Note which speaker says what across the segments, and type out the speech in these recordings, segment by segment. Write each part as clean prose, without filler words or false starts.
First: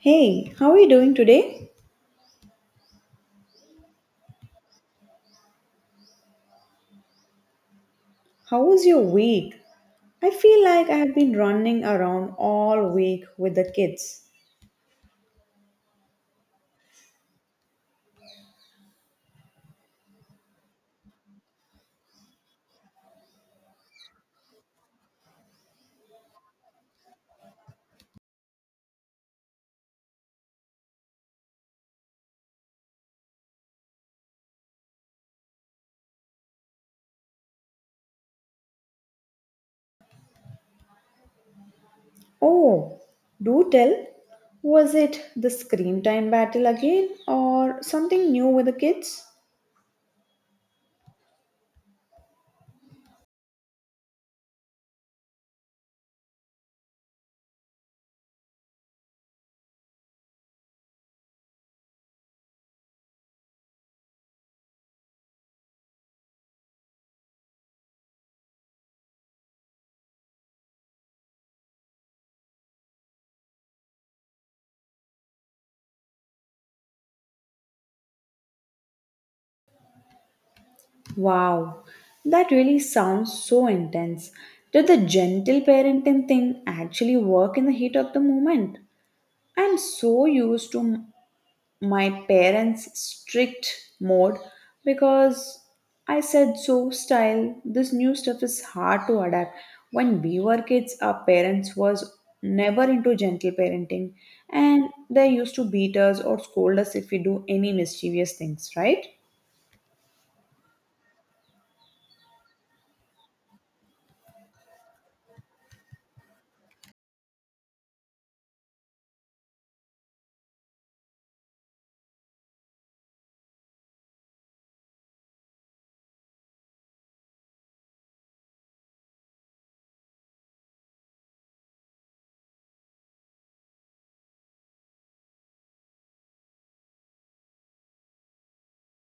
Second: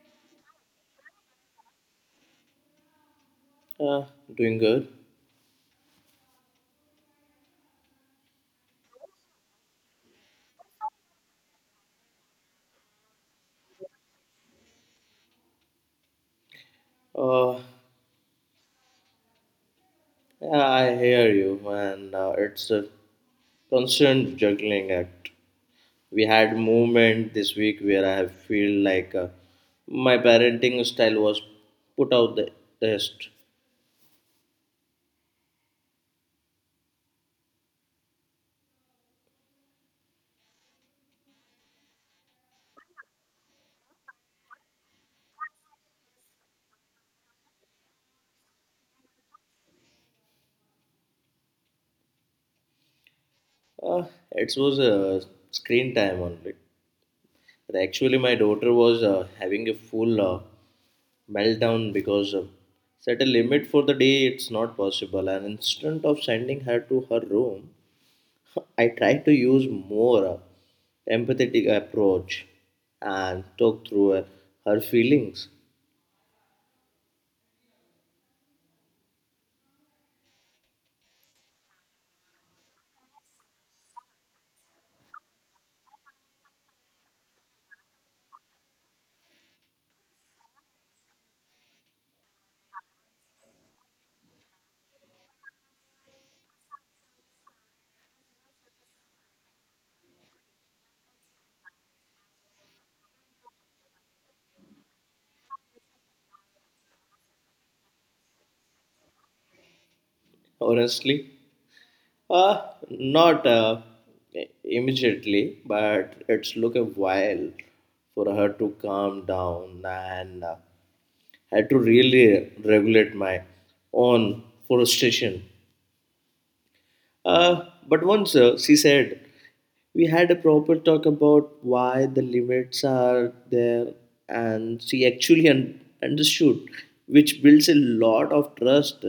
Speaker 1: Hey, how are you doing today?
Speaker 2: Uh, Doing good.
Speaker 1: How was your week? I feel like I have been running around all week with the kids.
Speaker 2: Uh, yeah, I hear you, and it's a constant juggling act. We had moment this week where I have feel like my parenting style was put out the test.
Speaker 1: Oh, do tell. Was it the screen time battle again or something new with the kids?
Speaker 2: Uh, it was screen time only. But actually, my daughter was having a full meltdown because set a limit for the day. It's not possible. And instead of sending her to her room, I try to use more empathetic approach and talk through her feelings.
Speaker 1: Wow, that really sounds so intense. Did the gentle parenting thing actually work in the heat of the moment? I'm so used to my parents' strict mode because I said so style this new stuff is hard to adapt. When we were kids, our parents was never into gentle parenting and they used to beat us or scold us if we do any mischievous things, right?
Speaker 2: Honestly, uh, not immediately, but it's took a while for her to calm down and had to really regulate my own frustration. But once she said, we had a proper talk about why the limits are there, and she actually understood, which builds a lot of trust.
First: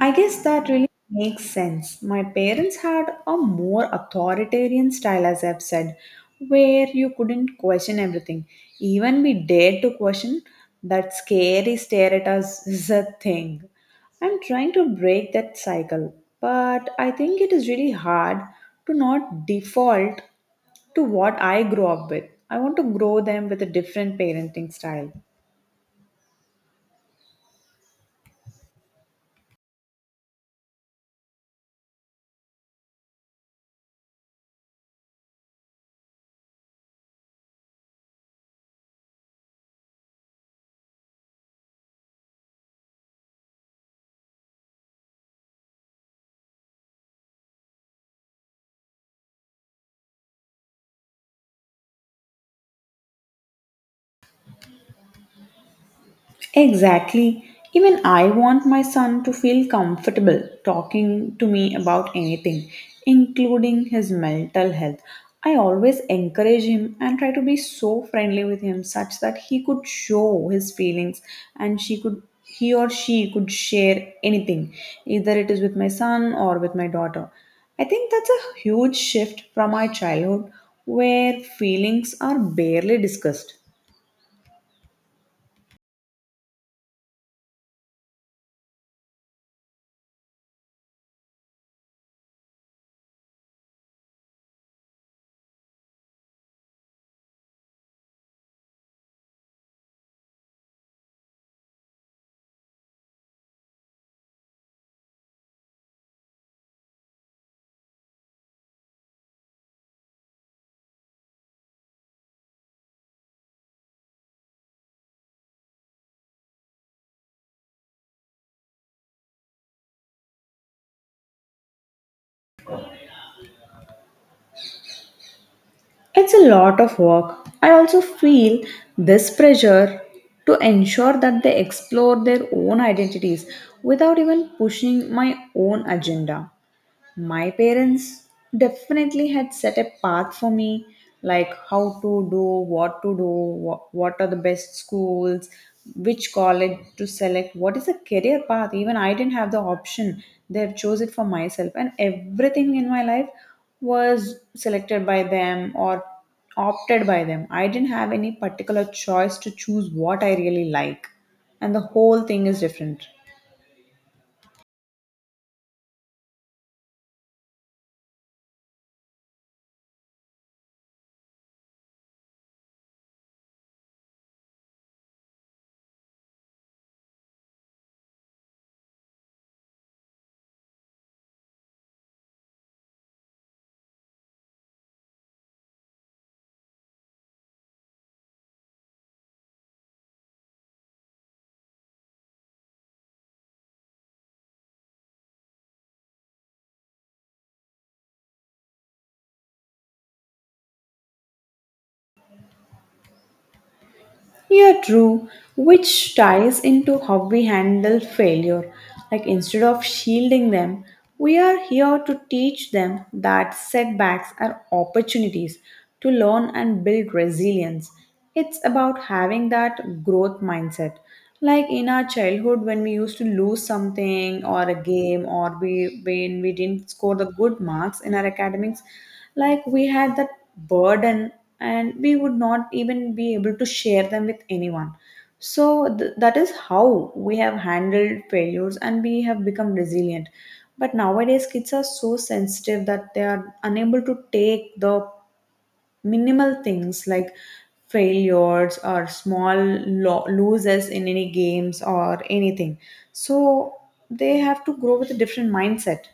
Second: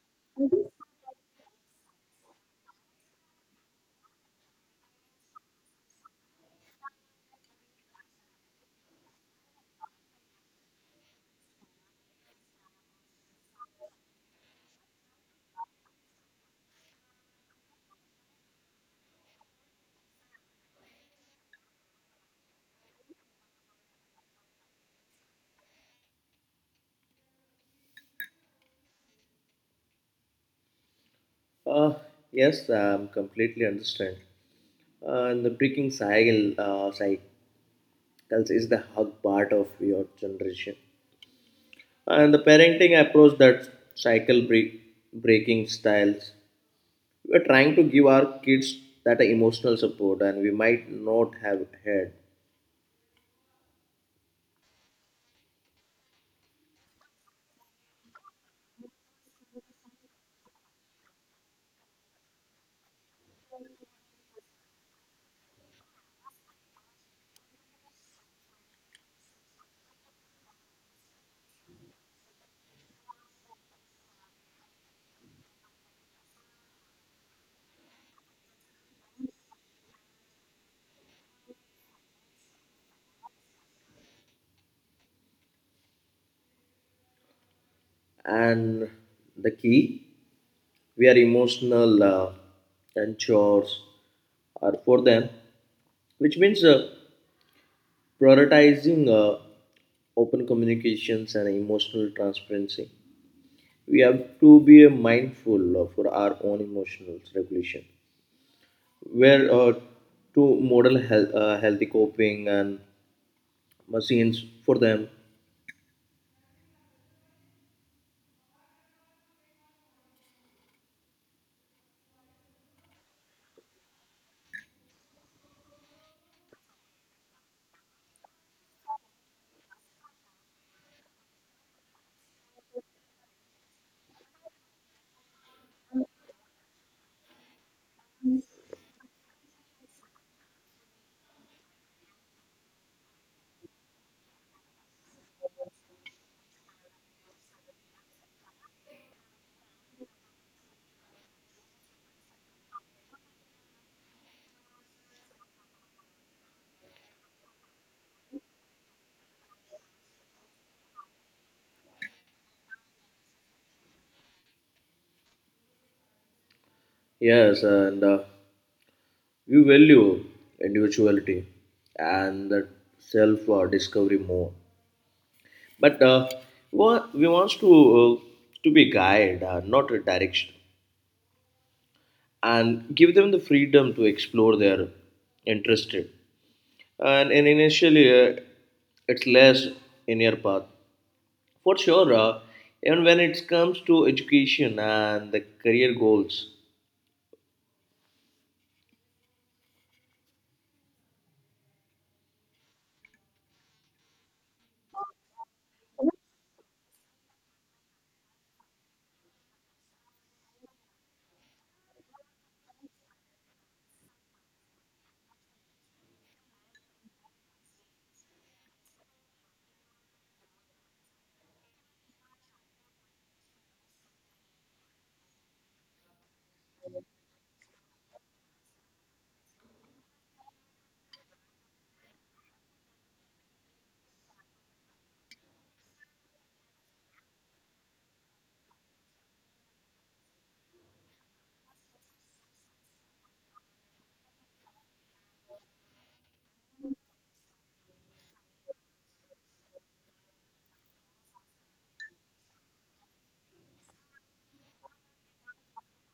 Speaker 1: I guess that really makes sense. My parents had a more authoritarian style, as I've said, where you couldn't question everything. Even we dared to question, that scary stare at us is a thing. I'm trying to break that cycle, but I think it is really hard to not default to what I grew up with. I want to grow them with a different parenting style.
Speaker 2: Uh, yes, I'm completely understand. And the breaking cycles is the hard part of your generation. And the parenting approach that cycle break, breaking styles we're trying to give our kids that emotional support and we might not have had.
Speaker 1: Exactly. Even I want my son to feel comfortable talking to me about anything, including his mental health. I always encourage him and try to be so friendly with him such that he could show his feelings and she could he or she could share anything, either it is with my son or with my daughter. I think that's a huge shift from my childhood where feelings are barely discussed.
Speaker 2: And the key we are emotional and chores are for them, which means prioritizing open communications and emotional transparency. We have to be mindful for our own emotional regulation, where to model health, healthy coping and machines for them.
Speaker 1: It's a lot of work. I also feel this pressure to ensure that they explore their own identities without even pushing my own agenda my parents definitely had set a path for me like how to do what are the best schools which college to select what is the career path even I didn't have the option they have chose it for myself and everything in my life was selected by them or opted by them I didn't have any particular choice to choose what I really like and the whole thing is different.
Speaker 2: Yes, and we value individuality and that self discovery more, but we wants uh, to be guide, not a direction, and give them the freedom to explore their interested. And initially it's less in your path for sure, even when it comes to education and the career goals.
Speaker 1: Yeah, true. Which ties into how we handle failure. Like instead of shielding them, we are here to teach them that setbacks are opportunities to learn and build resilience. It's about having that growth mindset like in our childhood, when we used to lose something or a game, or we when we didn't score the good marks in our academics, like we had that burden, and we would not even be able to share them with anyone. So that is how we have handled failures, and we have become resilient. But nowadays, kids are so sensitive that they are unable to take the minimal things like failures or small loses in any games or anything so they have to grow with a different mindset.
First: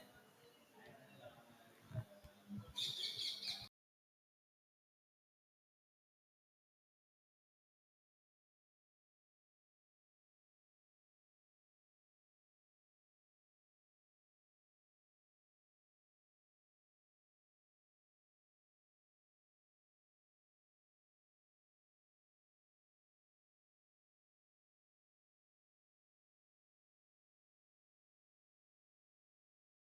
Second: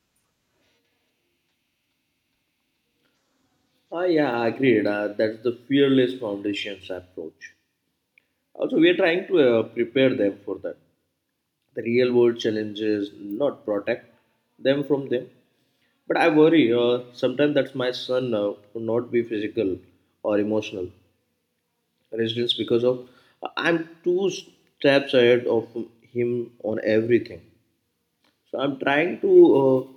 Speaker 2: Ah, yeah, I agreed. That's the fearless foundations approach. Also, we are trying to prepare them for that. The real world challenges, not protect them from them. But I worry sometimes that my son would not be physical or emotional resilience because of I'm two steps ahead of him on everything. So I'm trying to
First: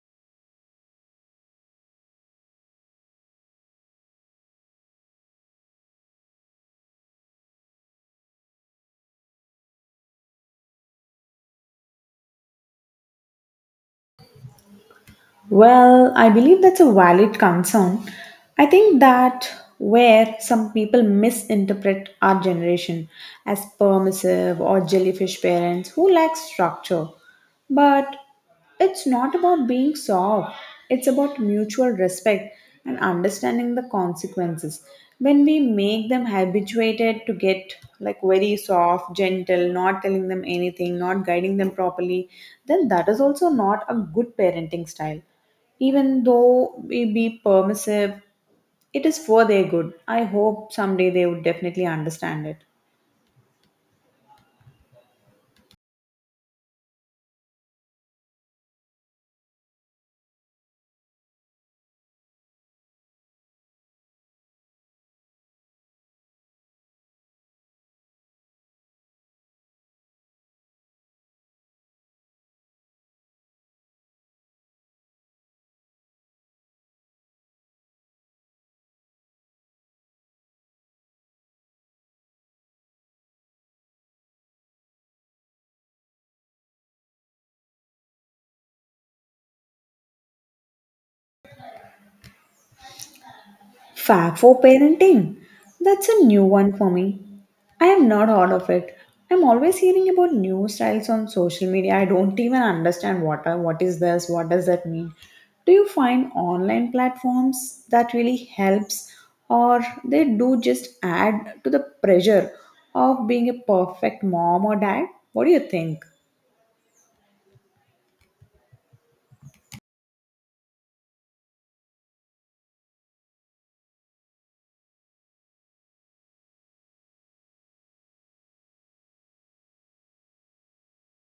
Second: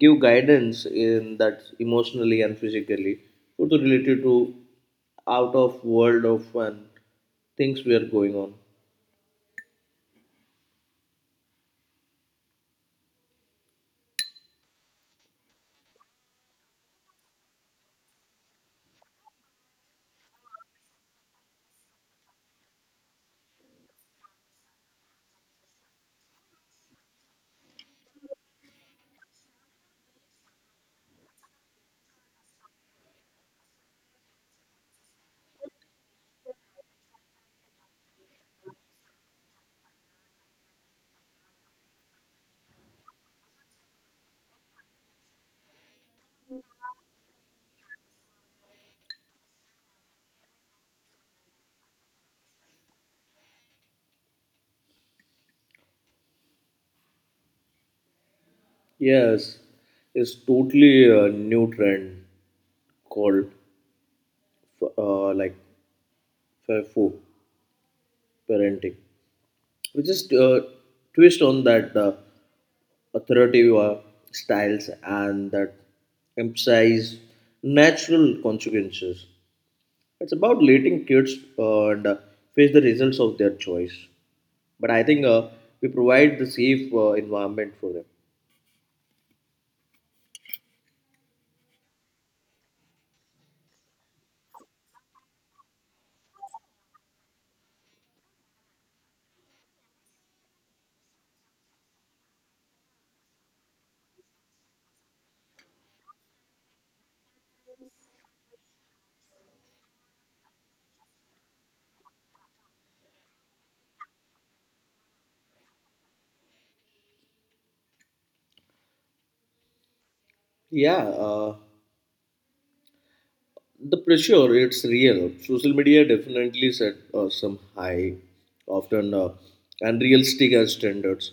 Speaker 2: give guidance in that emotionally and physically, both related to out of world of and things we are going on.
Speaker 1: Well, I believe that's a valid concern. I think that where some people misinterpret our generation as permissive or jellyfish parents who lack structure. But it's not about being soft, it's about mutual respect and understanding the consequences. When we make them habituated to get like very soft, gentle, not telling them anything, not guiding them properly, then that is also not a good parenting style even though we be permissive, it is for their good. I hope someday they would definitely understand it.
Speaker 2: Yes, it's totally a new trend called like FIFO parenting, which is twist on that authoritative styles and that emphasize natural consequences. It's about letting kids face the results of their choice. But I think we provide the safe environment for them.
Speaker 1: Fab for parenting. That's a new one for me. I have not heard of it. I'm always hearing about new styles on social media. I don't even understand what are, what is this, what does that mean. Do you find online platforms that really helps or they do just add to the pressure of being a perfect mom or dad? What do you think?
Speaker 2: Yeah. The pressure, it's real. Social media definitely set some high, often unrealistic as standards.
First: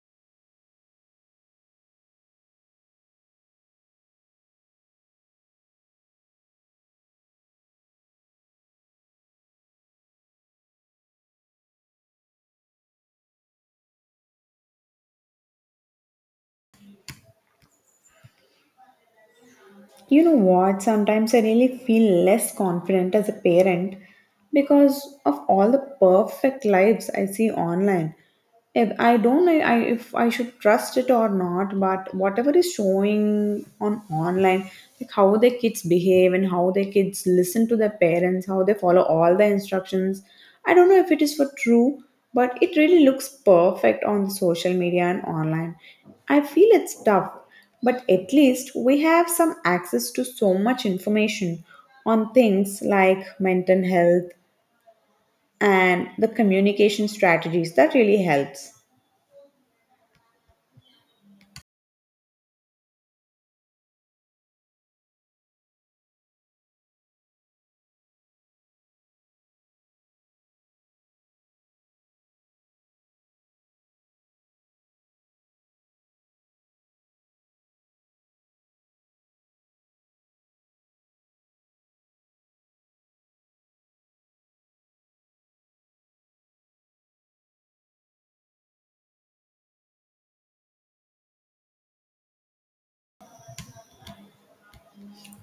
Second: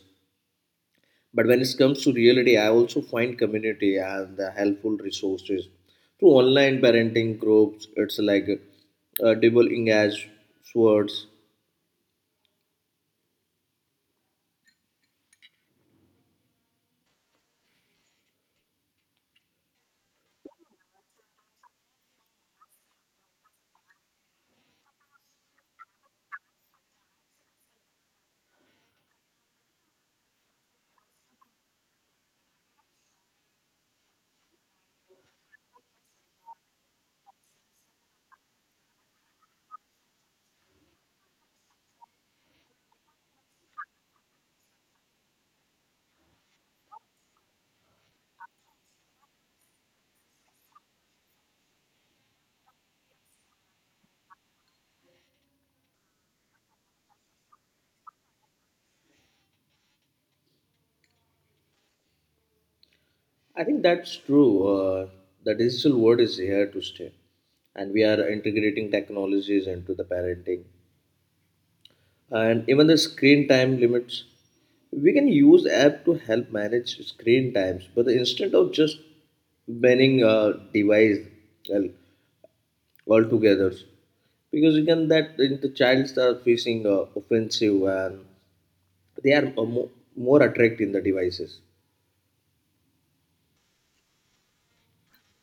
Speaker 2: But when it comes to reality, I also find community and the helpful resources through online parenting groups. It's like double engaged swords.
Speaker 1: You know what? Sometimes I really feel less confident as a parent because of all the perfect lives I see online. If I don't know I, if I should trust it or not, but whatever is showing on online, like how the kids behave and how the kids listen to their parents, how they follow all the instructions, I don't know if it is for true, but it really looks perfect on social media and online. I feel it's tough. But at least we have some access to so much information on things like mental health and the communication strategies that really helps.
Speaker 2: I think that's true. The digital world is here to stay, and we are integrating technologies into the parenting and even the screen time limits. We can use app to help manage screen times, but instead of just banning a device well, altogether, because again that the childs are facing offensive and they are more attracted in the devices.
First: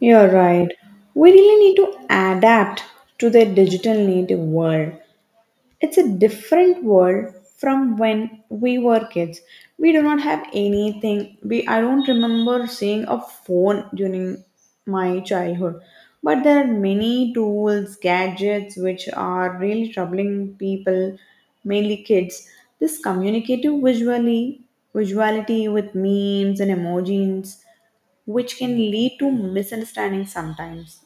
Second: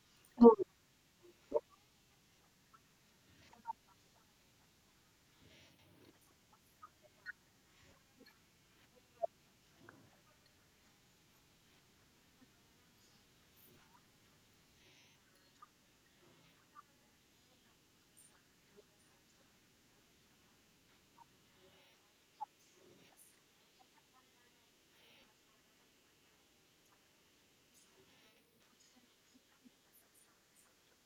Speaker 1: You're right. We really need to adapt to the digital native world. It's a different world from when we were kids. We do not have anything. We I don't remember seeing a phone during my childhood. But there are many tools, gadgets which are really troubling people, mainly kids. This communicative visually visuality with memes and emojis which can lead to misunderstandings sometimes.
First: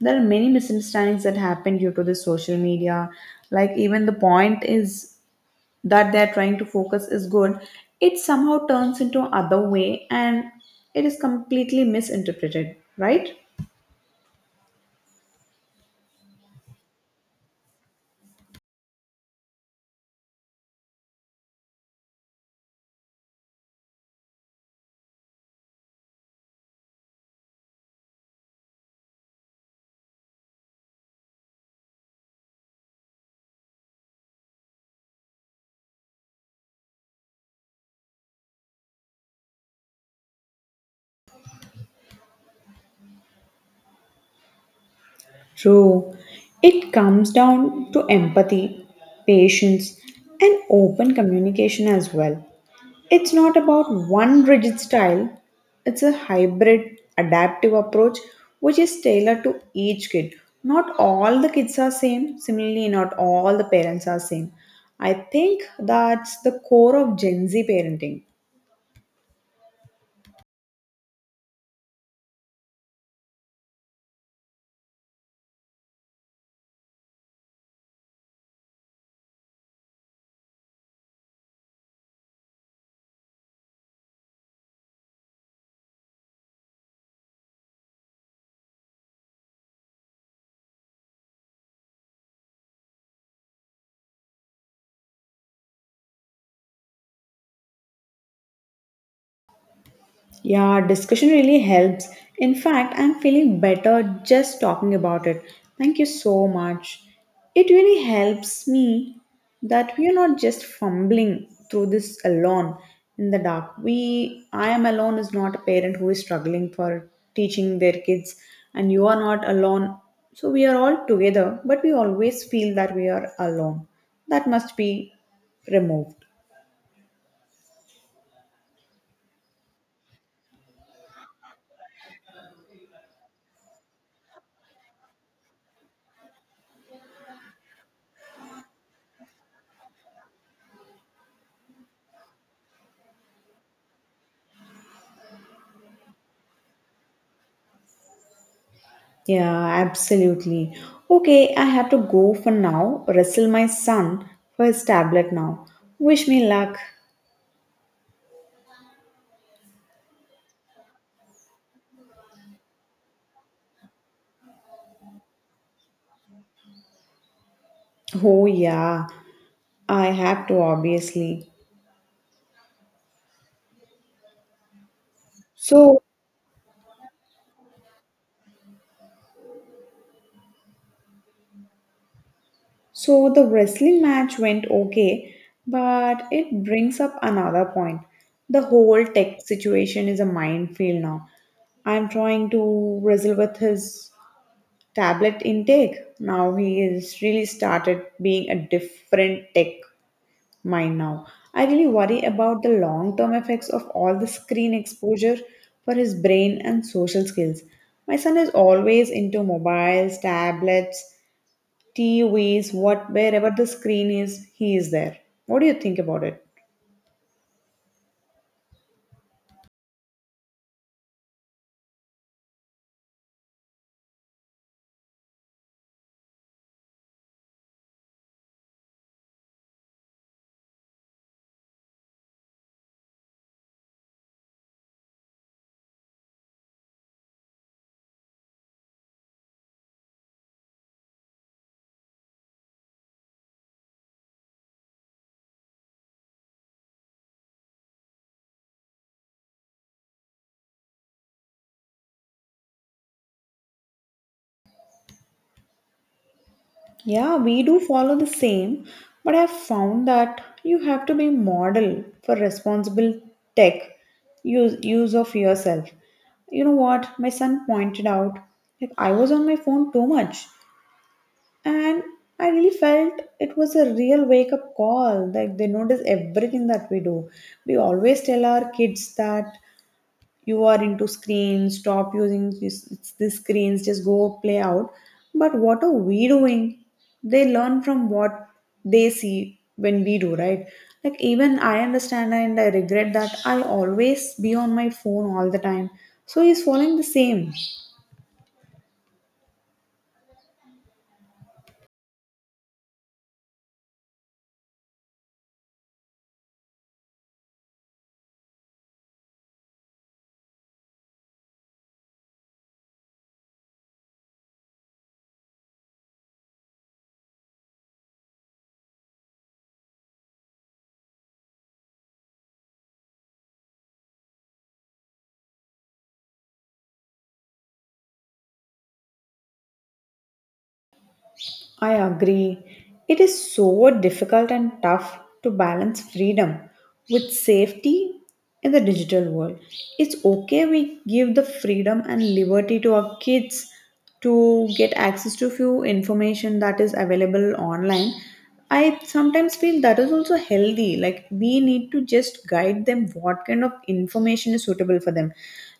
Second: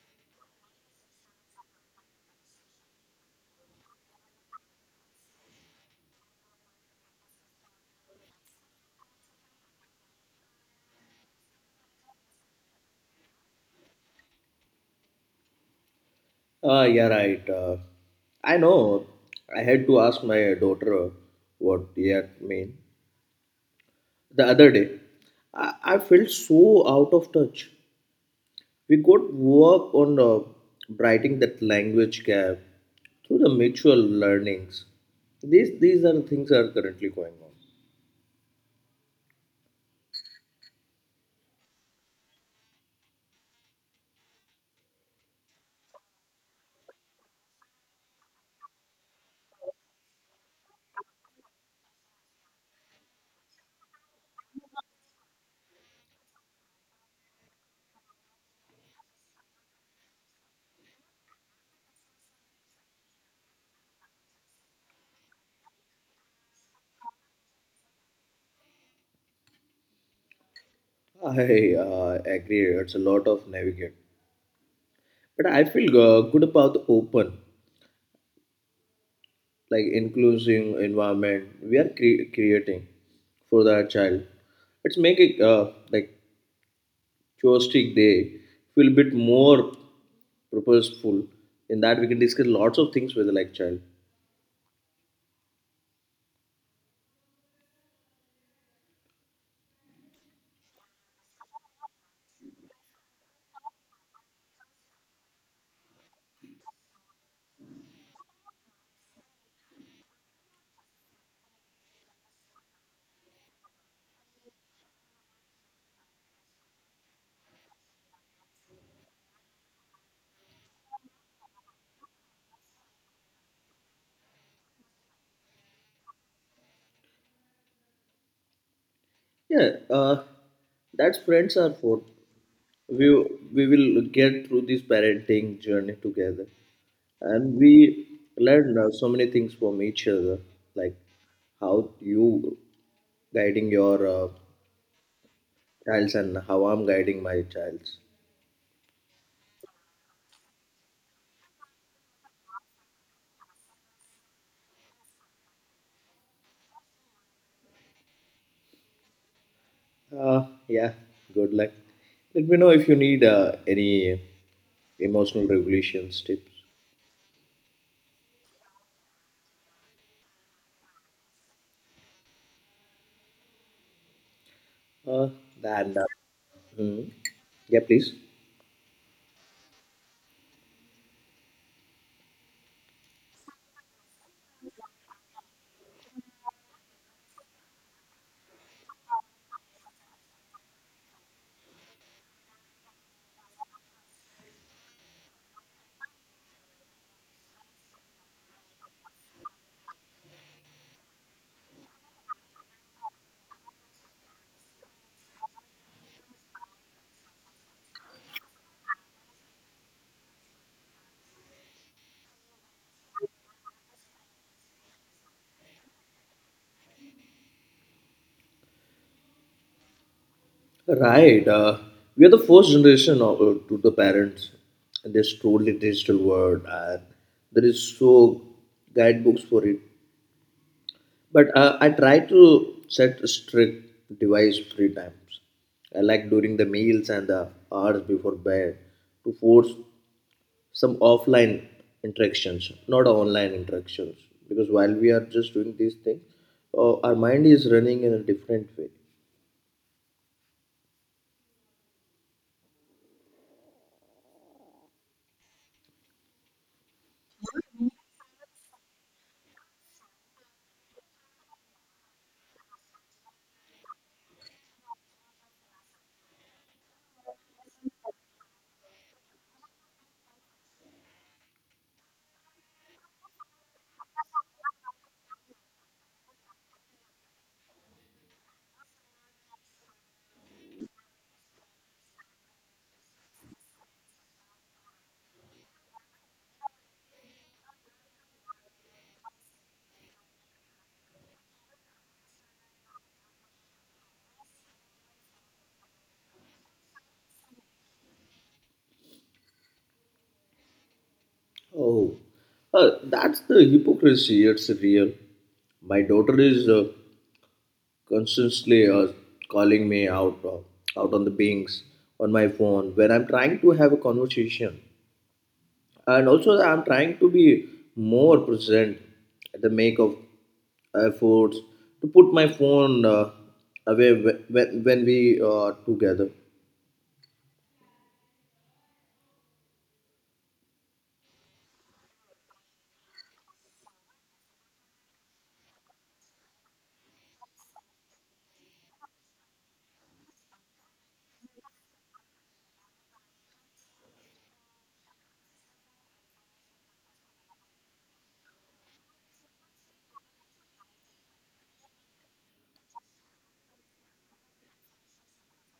Speaker 1: There are many misunderstandings that happen due to the social media. Like, even the point is that they're trying to focus is good, it somehow turns into other way and it is completely misinterpreted, right?
Speaker 2: Ah, yeah, right. I know. I had to ask my daughter what that mean the other day. I felt so out of touch. We could work on bridging that language gap through the mutual learnings. These are the things that are currently going
Speaker 1: True. It comes down to empathy, patience, and open communication as well. It's not about one rigid style, it's a hybrid, adaptive approach which is tailored to each kid. Not all the kids are same, similarly, not all the parents are same. I think that's the core of Gen Z parenting.
Speaker 2: on. I agree. It's a lot of navigate, but I feel good about the open, like inclusive environment we are creating for that child. It's making like joystick day feel a bit more purposeful. In that we can discuss lots of things with the like child.
Speaker 1: Yeah, discussion really helps. In fact, I'm feeling better just talking about it. Thank you so much. It really helps me that we are not just fumbling through this alone in the dark. We I am alone is not a parent who is struggling for teaching their kids and you are not alone. So we are all together, but we always feel that we are alone. That must be removed.
Speaker 2: Yeah, that's friends are for. We we will get through this parenting journey together, and we learn so many things from each other, like how you guiding your child's and how I'm guiding my child's.
Speaker 1: Yeah, absolutely. Okay, I have to go for now. Wrestle my son for his tablet now. Wish me luck.
Speaker 2: Yeah, good luck. Let me know if you need any emotional regulations tips.
Speaker 1: Oh yeah, I have to obviously.
Speaker 2: Uh, and
Speaker 1: So
Speaker 2: mm, yeah, please.
Speaker 1: so the wrestling match went okay, but it brings up another point. The whole tech situation is a minefield now. I'm trying to wrestle with his tablet intake. Now he has really started being a different tech Mind now. I really worry about the long term effects of all the screen exposure for his brain and social skills. My son is always into mobiles, tablets, TVs, what wherever the screen is, he is there. What do you think about it?
Speaker 2: Right. We are the first generation of, to the parents in this totally digital world, and there is so guidebooks for it. But I try to set strict device free times, I like during the meals and the hours before bed, to force some offline interactions, not online interactions. Because while we are just doing these things, our mind is running in a different way.
Speaker 1: Yeah, we do follow the same, but I've found that you have to be model for responsible tech use of yourself. You know what? My son pointed out like I was on my phone too much. And I really felt it was a real wake up call like they notice everything that we do. We always tell our kids that you are into screens stop using this, these screens just go play out but what are we doing. They learn from what they see when we do right. Like even I understand and I regret that I always be on my phone all the time so he's following the same.
Speaker 2: Oh, that's the hypocrisy. It's real. My daughter is constantly calling me out out on the pings on my phone when I'm trying to have a conversation, and also I'm trying to be more present at the make of efforts to put my phone away when we are together.
Speaker 1: I agree. It is so difficult and tough to balance freedom with safety in the digital world. It's okay we give the freedom and liberty to our kids to get access to few information that is available online. I sometimes feel that is also healthy. Like we need to just guide them what kind of information is suitable for them.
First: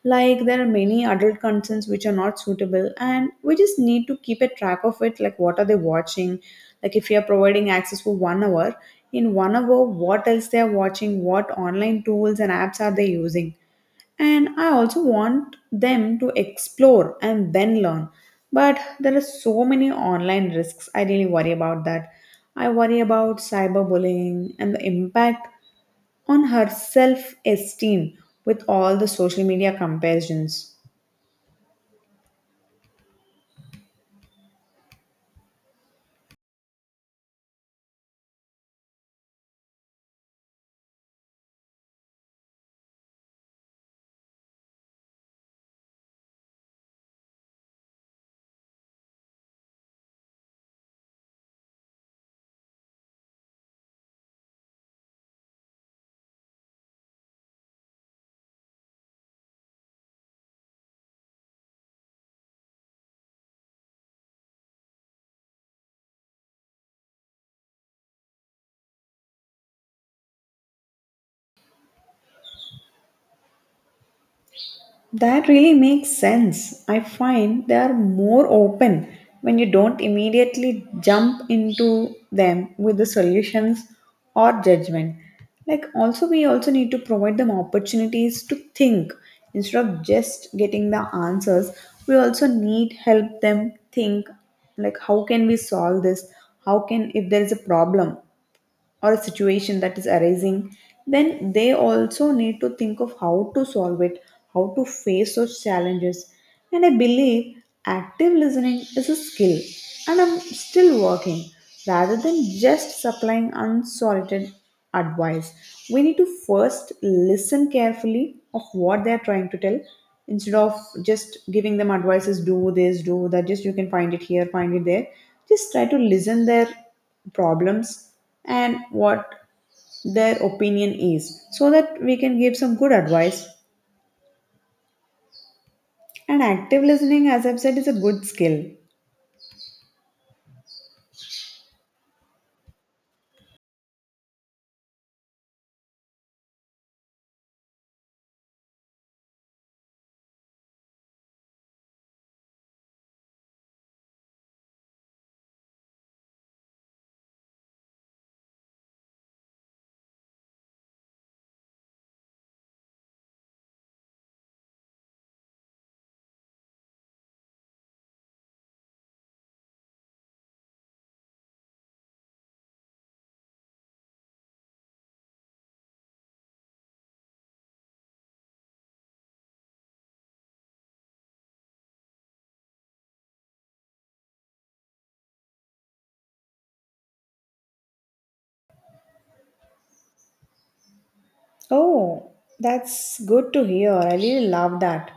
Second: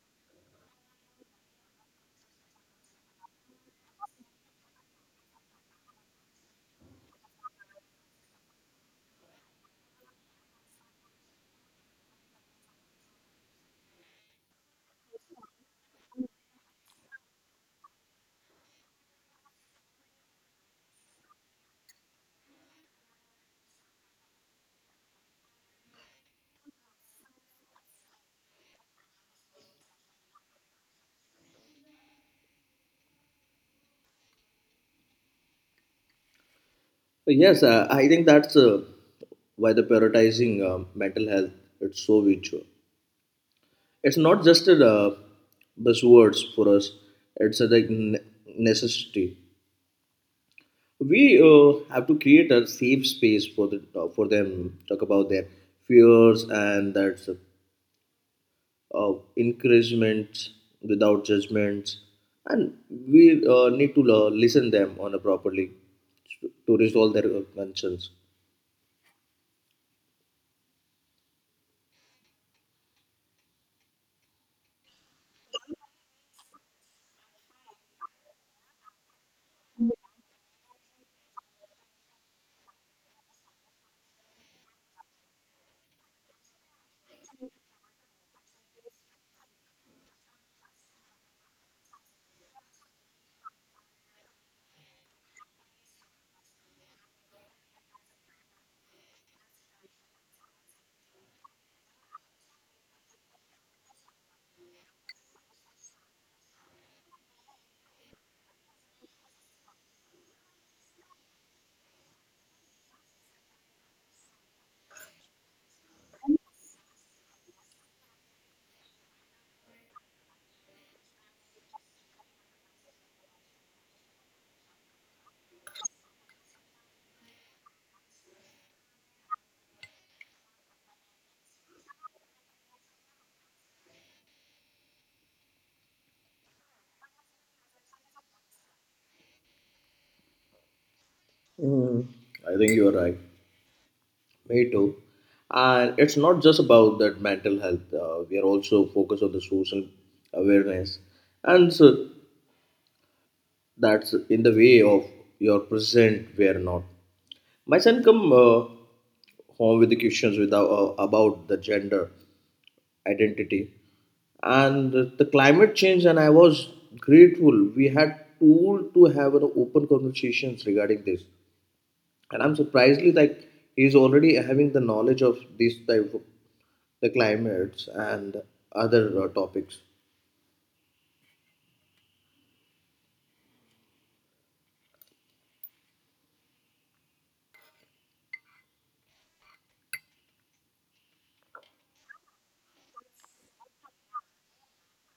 Speaker 1: Like there are many adult contents which are not suitable, and we just need to keep a track of it. Like what are they watching? Like if you are providing access for one hour, in one hour, what else they are watching? What online tools and apps are they using? And I also want them to explore and then learn but there are so many online risks I really worry about that. I worry about cyberbullying and the impact on her self esteem with all the social media comparisons.
Speaker 2: But yes, I think that's why the prioritizing mental health it's so virtual. It's not just a buzzwords for us. It's a like necessity. We have to create a safe space for the for them. Talk about their fears and that's uh, encouragement without judgments. And we need to listen them on a properly to resolve their concerns.
Speaker 1: That really makes sense. I find they are more open when you don't immediately jump into them with the solutions or judgment. Like also we also need to provide them opportunities to think instead of just getting the answers. We also need help them think like how can we solve this? How can if there is a problem or a situation that is arising, then they also need to think of how to solve it, how to face those challenges. And I believe active listening is a skill, and I'm still working rather than just supplying unsolicited advice. We need to first listen carefully of what they're trying to tell instead of just giving them advices do this do that just you can find it here find it there just try to listen their problems and what their opinion is so that we can give some good advice. And active listening, as I've said, is a good skill.
Speaker 2: Mm. I think you are right. Me too. And it's not just about that mental health. We are also focused on the social awareness, and so that's in the way of your present. We are not. My son come home with the questions without about the gender identity and the climate change. And I was grateful we had tool to have an open conversations regarding this. And I'm surprisingly like he's already having the knowledge of these type of the climates and other topics.
Speaker 1: Oh, that's good to hear. I really love that.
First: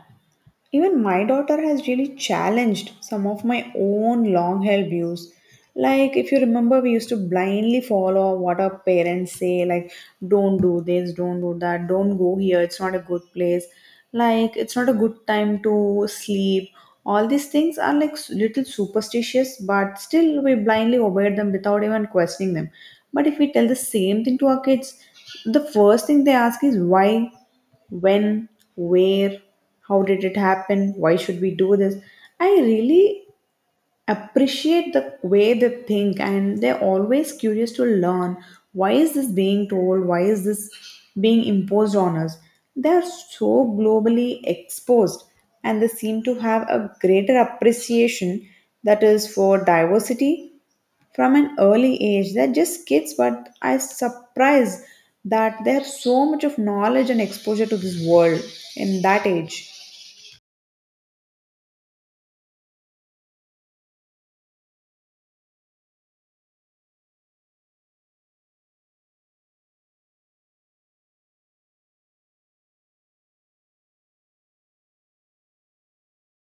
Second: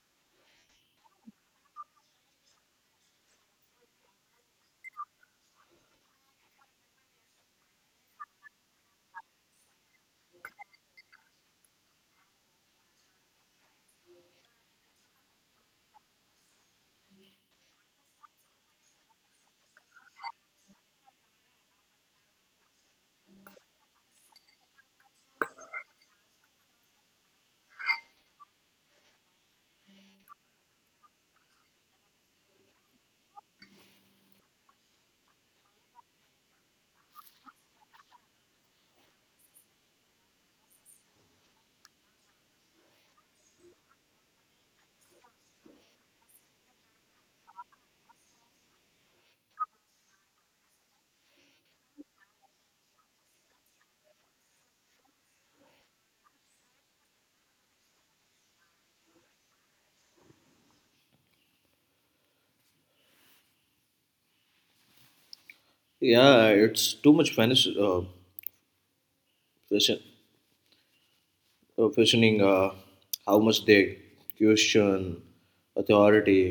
Speaker 1: Even my daughter has really challenged some of my own long held views. Like, if you remember, we used to blindly follow what our parents say, like, don't do this, don't do that, don't go here, it's not a good place, like, it's not a good time to sleep. All these things are like little superstitious, but still we blindly obey them without even questioning them. But if we tell the same thing to our kids, the first thing they ask is why, when, where, how did it happen, why should we do this. I really appreciate the way they think, and they're always curious to learn why is this being told, why is this being imposed on us. They are so globally exposed, and they seem to have a greater appreciation that is for diversity from an early age. They're just kids, but I surprised that they have so much of knowledge and exposure to this world in that age.
Speaker 2: Yeah, it's too much fashion, fashioning how much they question authority.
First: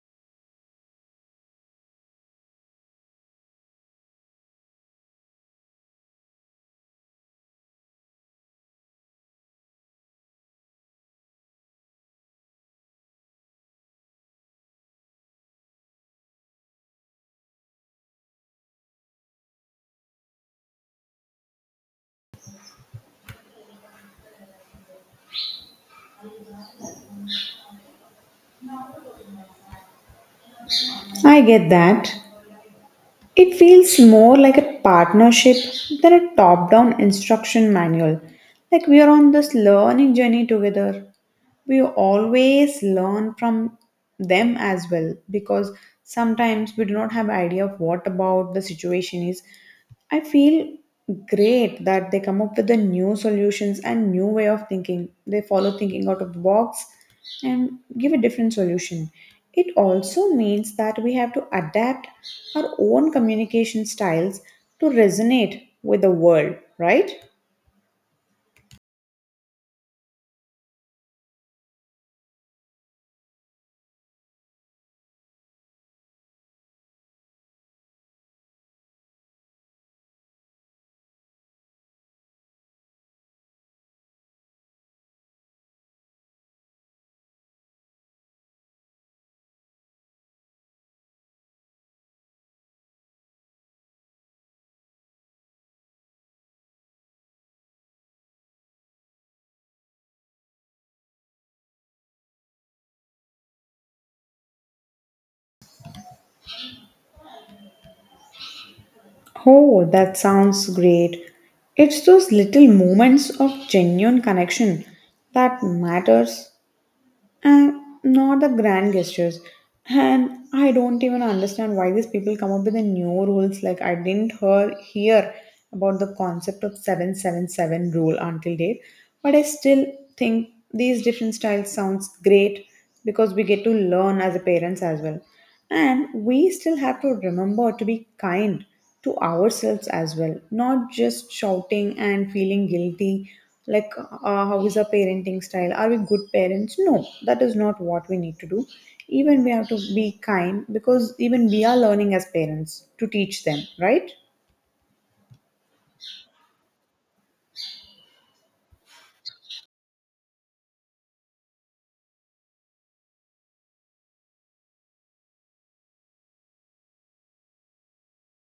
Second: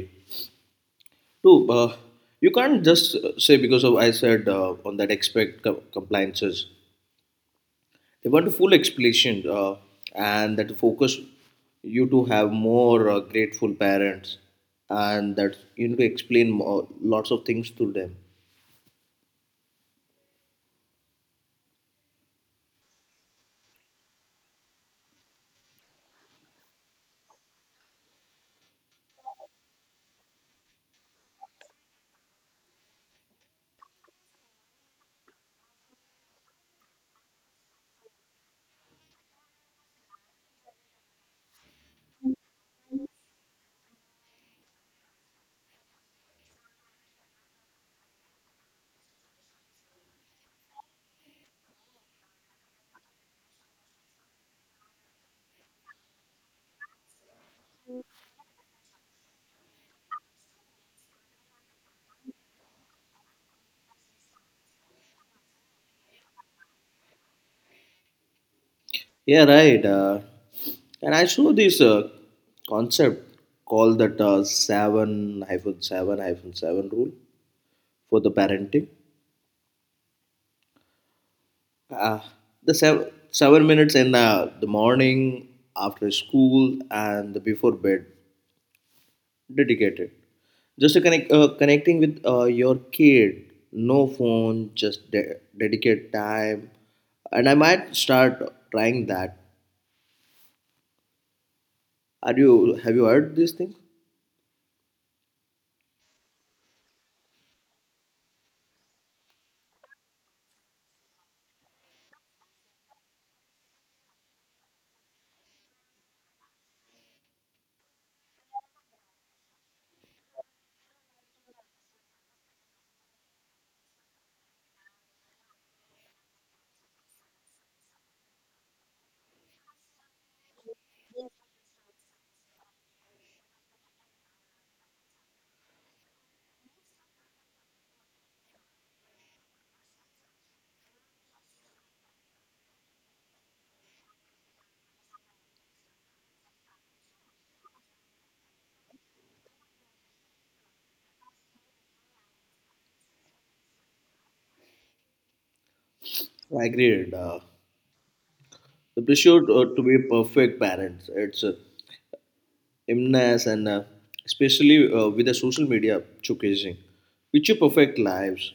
Speaker 2: Too, you can't just say because of I said on that expect compliances. They want a full explanation and that focus you to have more grateful parents and that you need to explain more, lots of things to them.
Speaker 1: I get that. It feels more like a partnership than a top down instruction manual. Like we are on this learning journey together. We always learn from them as well because sometimes we do not have idea of what about the situation is. I feel great that they come up with the new solutions and new way of thinking. They follow thinking out of the box and give a different solution. It also means that we have to adapt our own communication styles to resonate with the world, right?
Speaker 2: Yeah, right. And I saw this concept called that 7-7-7 rule for the parenting. Uh, the 7 minutes in the morning, after school, and the before bed dedicated. Just to connecting with your kid, no phone, just dedicate time. And I might start trying that. Are you Have you heard these things?
Speaker 1: Oh, that sounds great. It's those little moments of genuine connection that matters and not the grand gestures. And I don't even understand why these people come up with the new rules. Like I didn't hear about the concept of seven seven seven rule until date, but I still think these different styles sounds great because we get to learn as a parents as well. And we still have to remember to be kind to ourselves as well, not just shouting and feeling guilty like, how is our parenting style? Are we good parents? No, that is not what we need to do. Even we have to be kind because even we are learning as parents to teach them, right?
Speaker 2: I agreed. The pressure to be perfect parents it's immense and especially with the social media showcasing which you perfect lives,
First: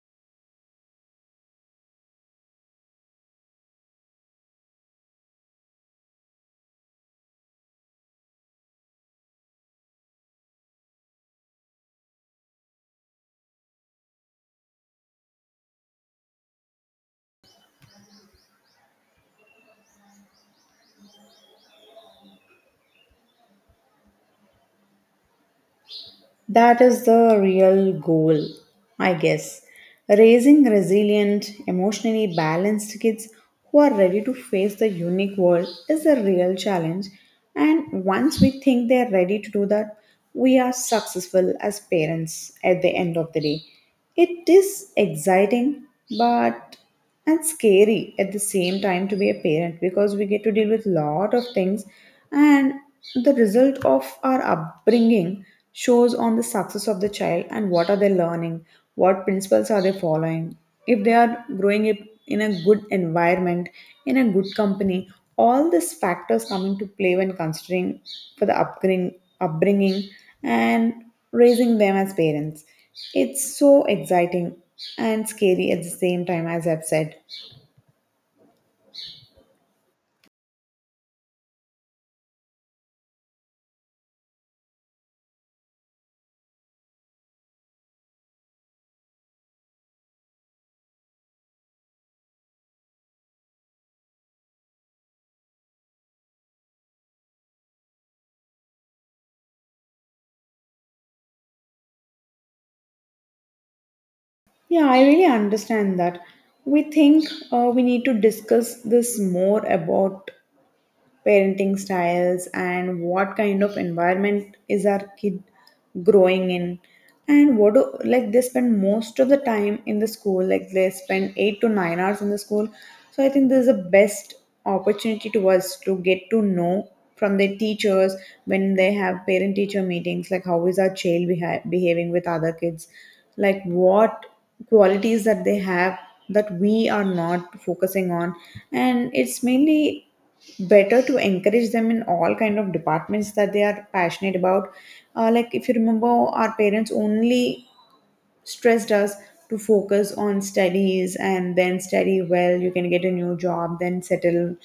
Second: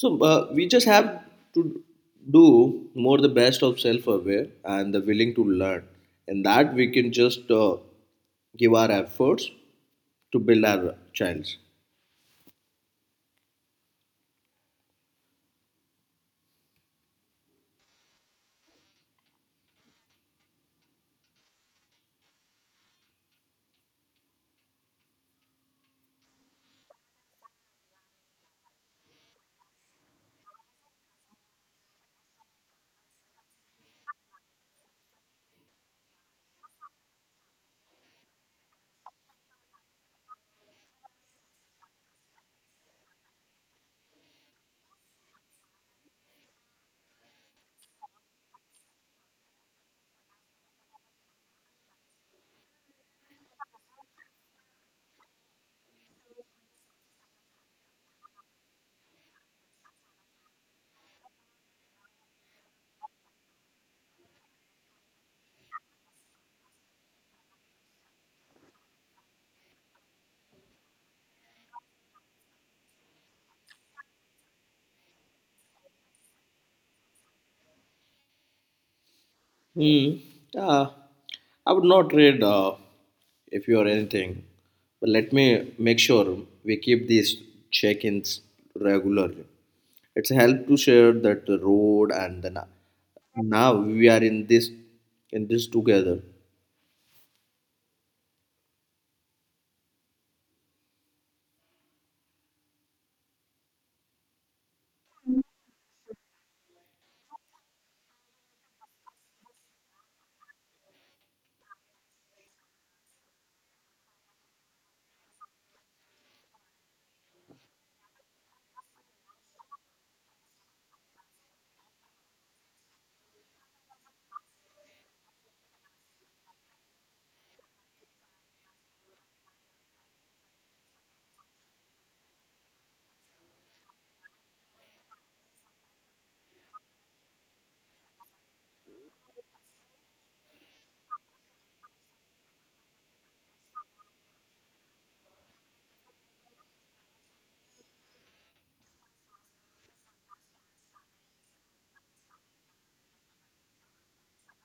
Speaker 2: so we just have to do more the best of self-aware and the willing to learn, and that we can just give our efforts to build our childs.
Speaker 1: That is the real goal, I guess. Raising resilient, emotionally balanced kids who are ready to face the unique world is the real challenge. And once we think they are ready to do that, we are successful as parents at the end of the day. It is exciting, but and scary at the same time to be a parent because we get to deal with lot of things, and the result of our upbringing shows on the success of the child and what are they learning, what principles are they following, if they are growing up in a good environment, in a good company. All these factors come into play when considering for the upbringing, upbringing and raising them as parents. It's so exciting and scary at the same time, as I've said.
Speaker 2: Hmm. Uh, I would not read if you are anything, but let me make sure we keep these check-ins regularly. It's help to share that the road, and then now we are in this together.
Speaker 1: Yeah, I really understand that. We think we need to discuss this more about parenting styles and what kind of environment is our kid growing in, and what do like they spend most of the time in the school, like they spend 8 to 9 hours in the school. So I think this is the best opportunity to us to get to know from their teachers when they have parent teacher meetings, like how is our child behaving with other kids, like what qualities that they have that we are not focusing on. And it's mainly better to encourage them in all kind of departments that they are passionate about. Uh, like if you remember our parents only stressed us to focus on studies and then study well you can get a new job then settle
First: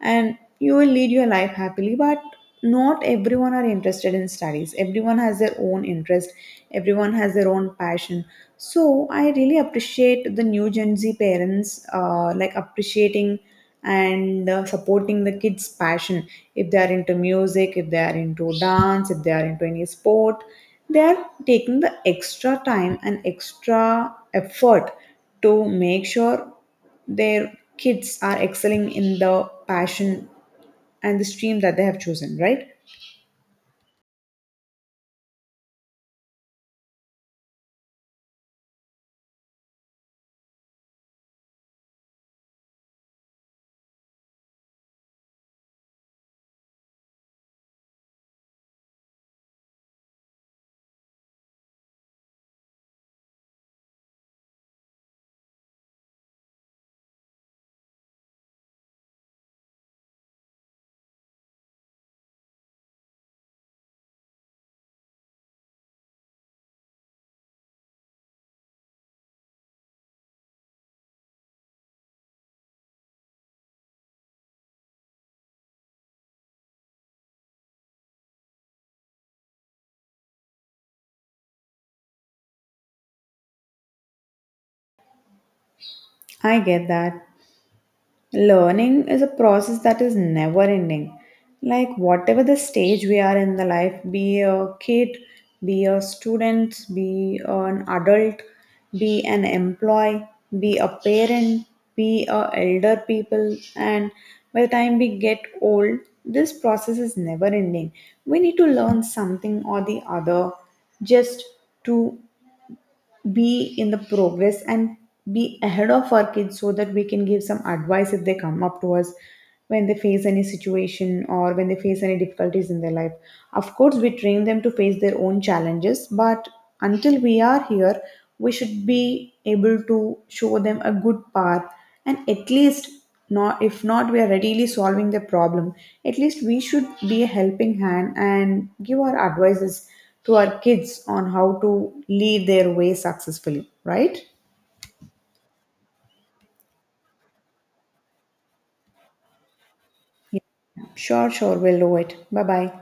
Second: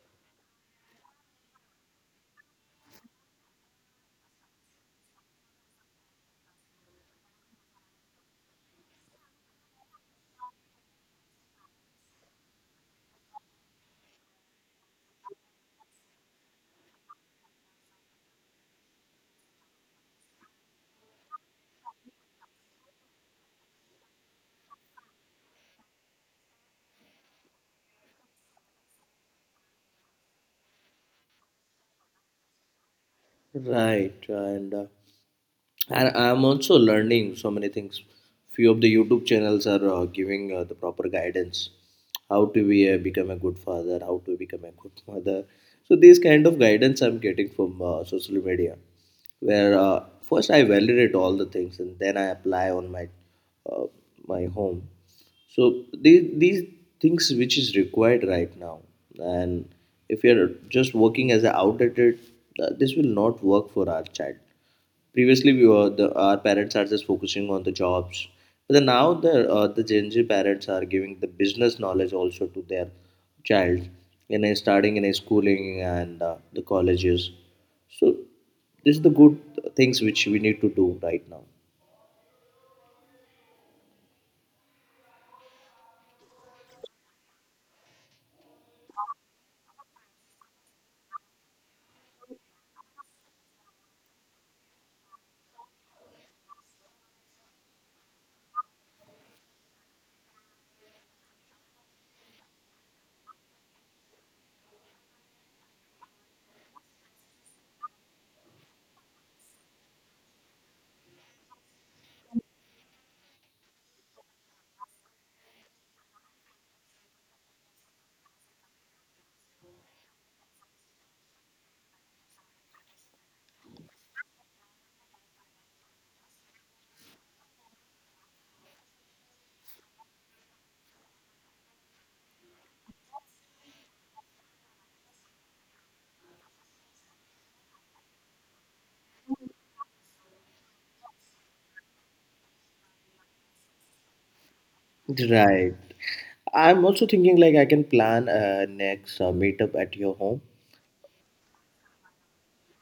Speaker 1: and you will lead your life happily. But not everyone are interested in studies, everyone has their own interest, everyone has their own passion. So I really appreciate the new Gen Z parents, like appreciating and supporting the kids' passion. If they are into music, if they are into dance, if they are into any sport, they are taking the extra time and extra effort to make sure their kids are excelling in the passion and the stream that they have chosen, right?
Speaker 2: Right, and I'm also learning so many things. Few of the YouTube channels are giving the proper guidance how to be become a good father, how to become a good mother. So these kind of guidance I'm getting from social media, where first I validate all the things and then I apply on uh, my home. So these things which is required right now, and if you're just working as an outdated this will not work for our child. Previously, we were the our parents are just focusing on the jobs, but then now the Gen Z parents are giving the business knowledge also to their child in a starting in a schooling and the colleges. So this is the good things which we need to do right now.
Speaker 1: I get that. Learning is a process that is never ending. Like, whatever the stage we are in the life, be a kid, be a student, be an adult, be an employee, be a parent, be a elder people, and by the time we get old, this process is never ending. We need to learn something or the other just to be in the progress and be ahead of our kids so that we can give some advice if they come up to us when they face any situation or when they face any difficulties in their life. Of course, we train them to face their own challenges, but until we are here, we should be able to show them a good path and at least not if not we are readily solving the problem, at least we should be a helping hand and give our advices to our kids on how to lead their way successfully, right?
Speaker 2: Right. I'm also thinking like I can plan a next meetup at your
Speaker 1: Yeah.
Speaker 2: home.
Speaker 1: Sure, sure. We'll do it. Bye bye.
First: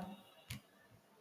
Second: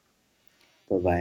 Speaker 2: Bye bye.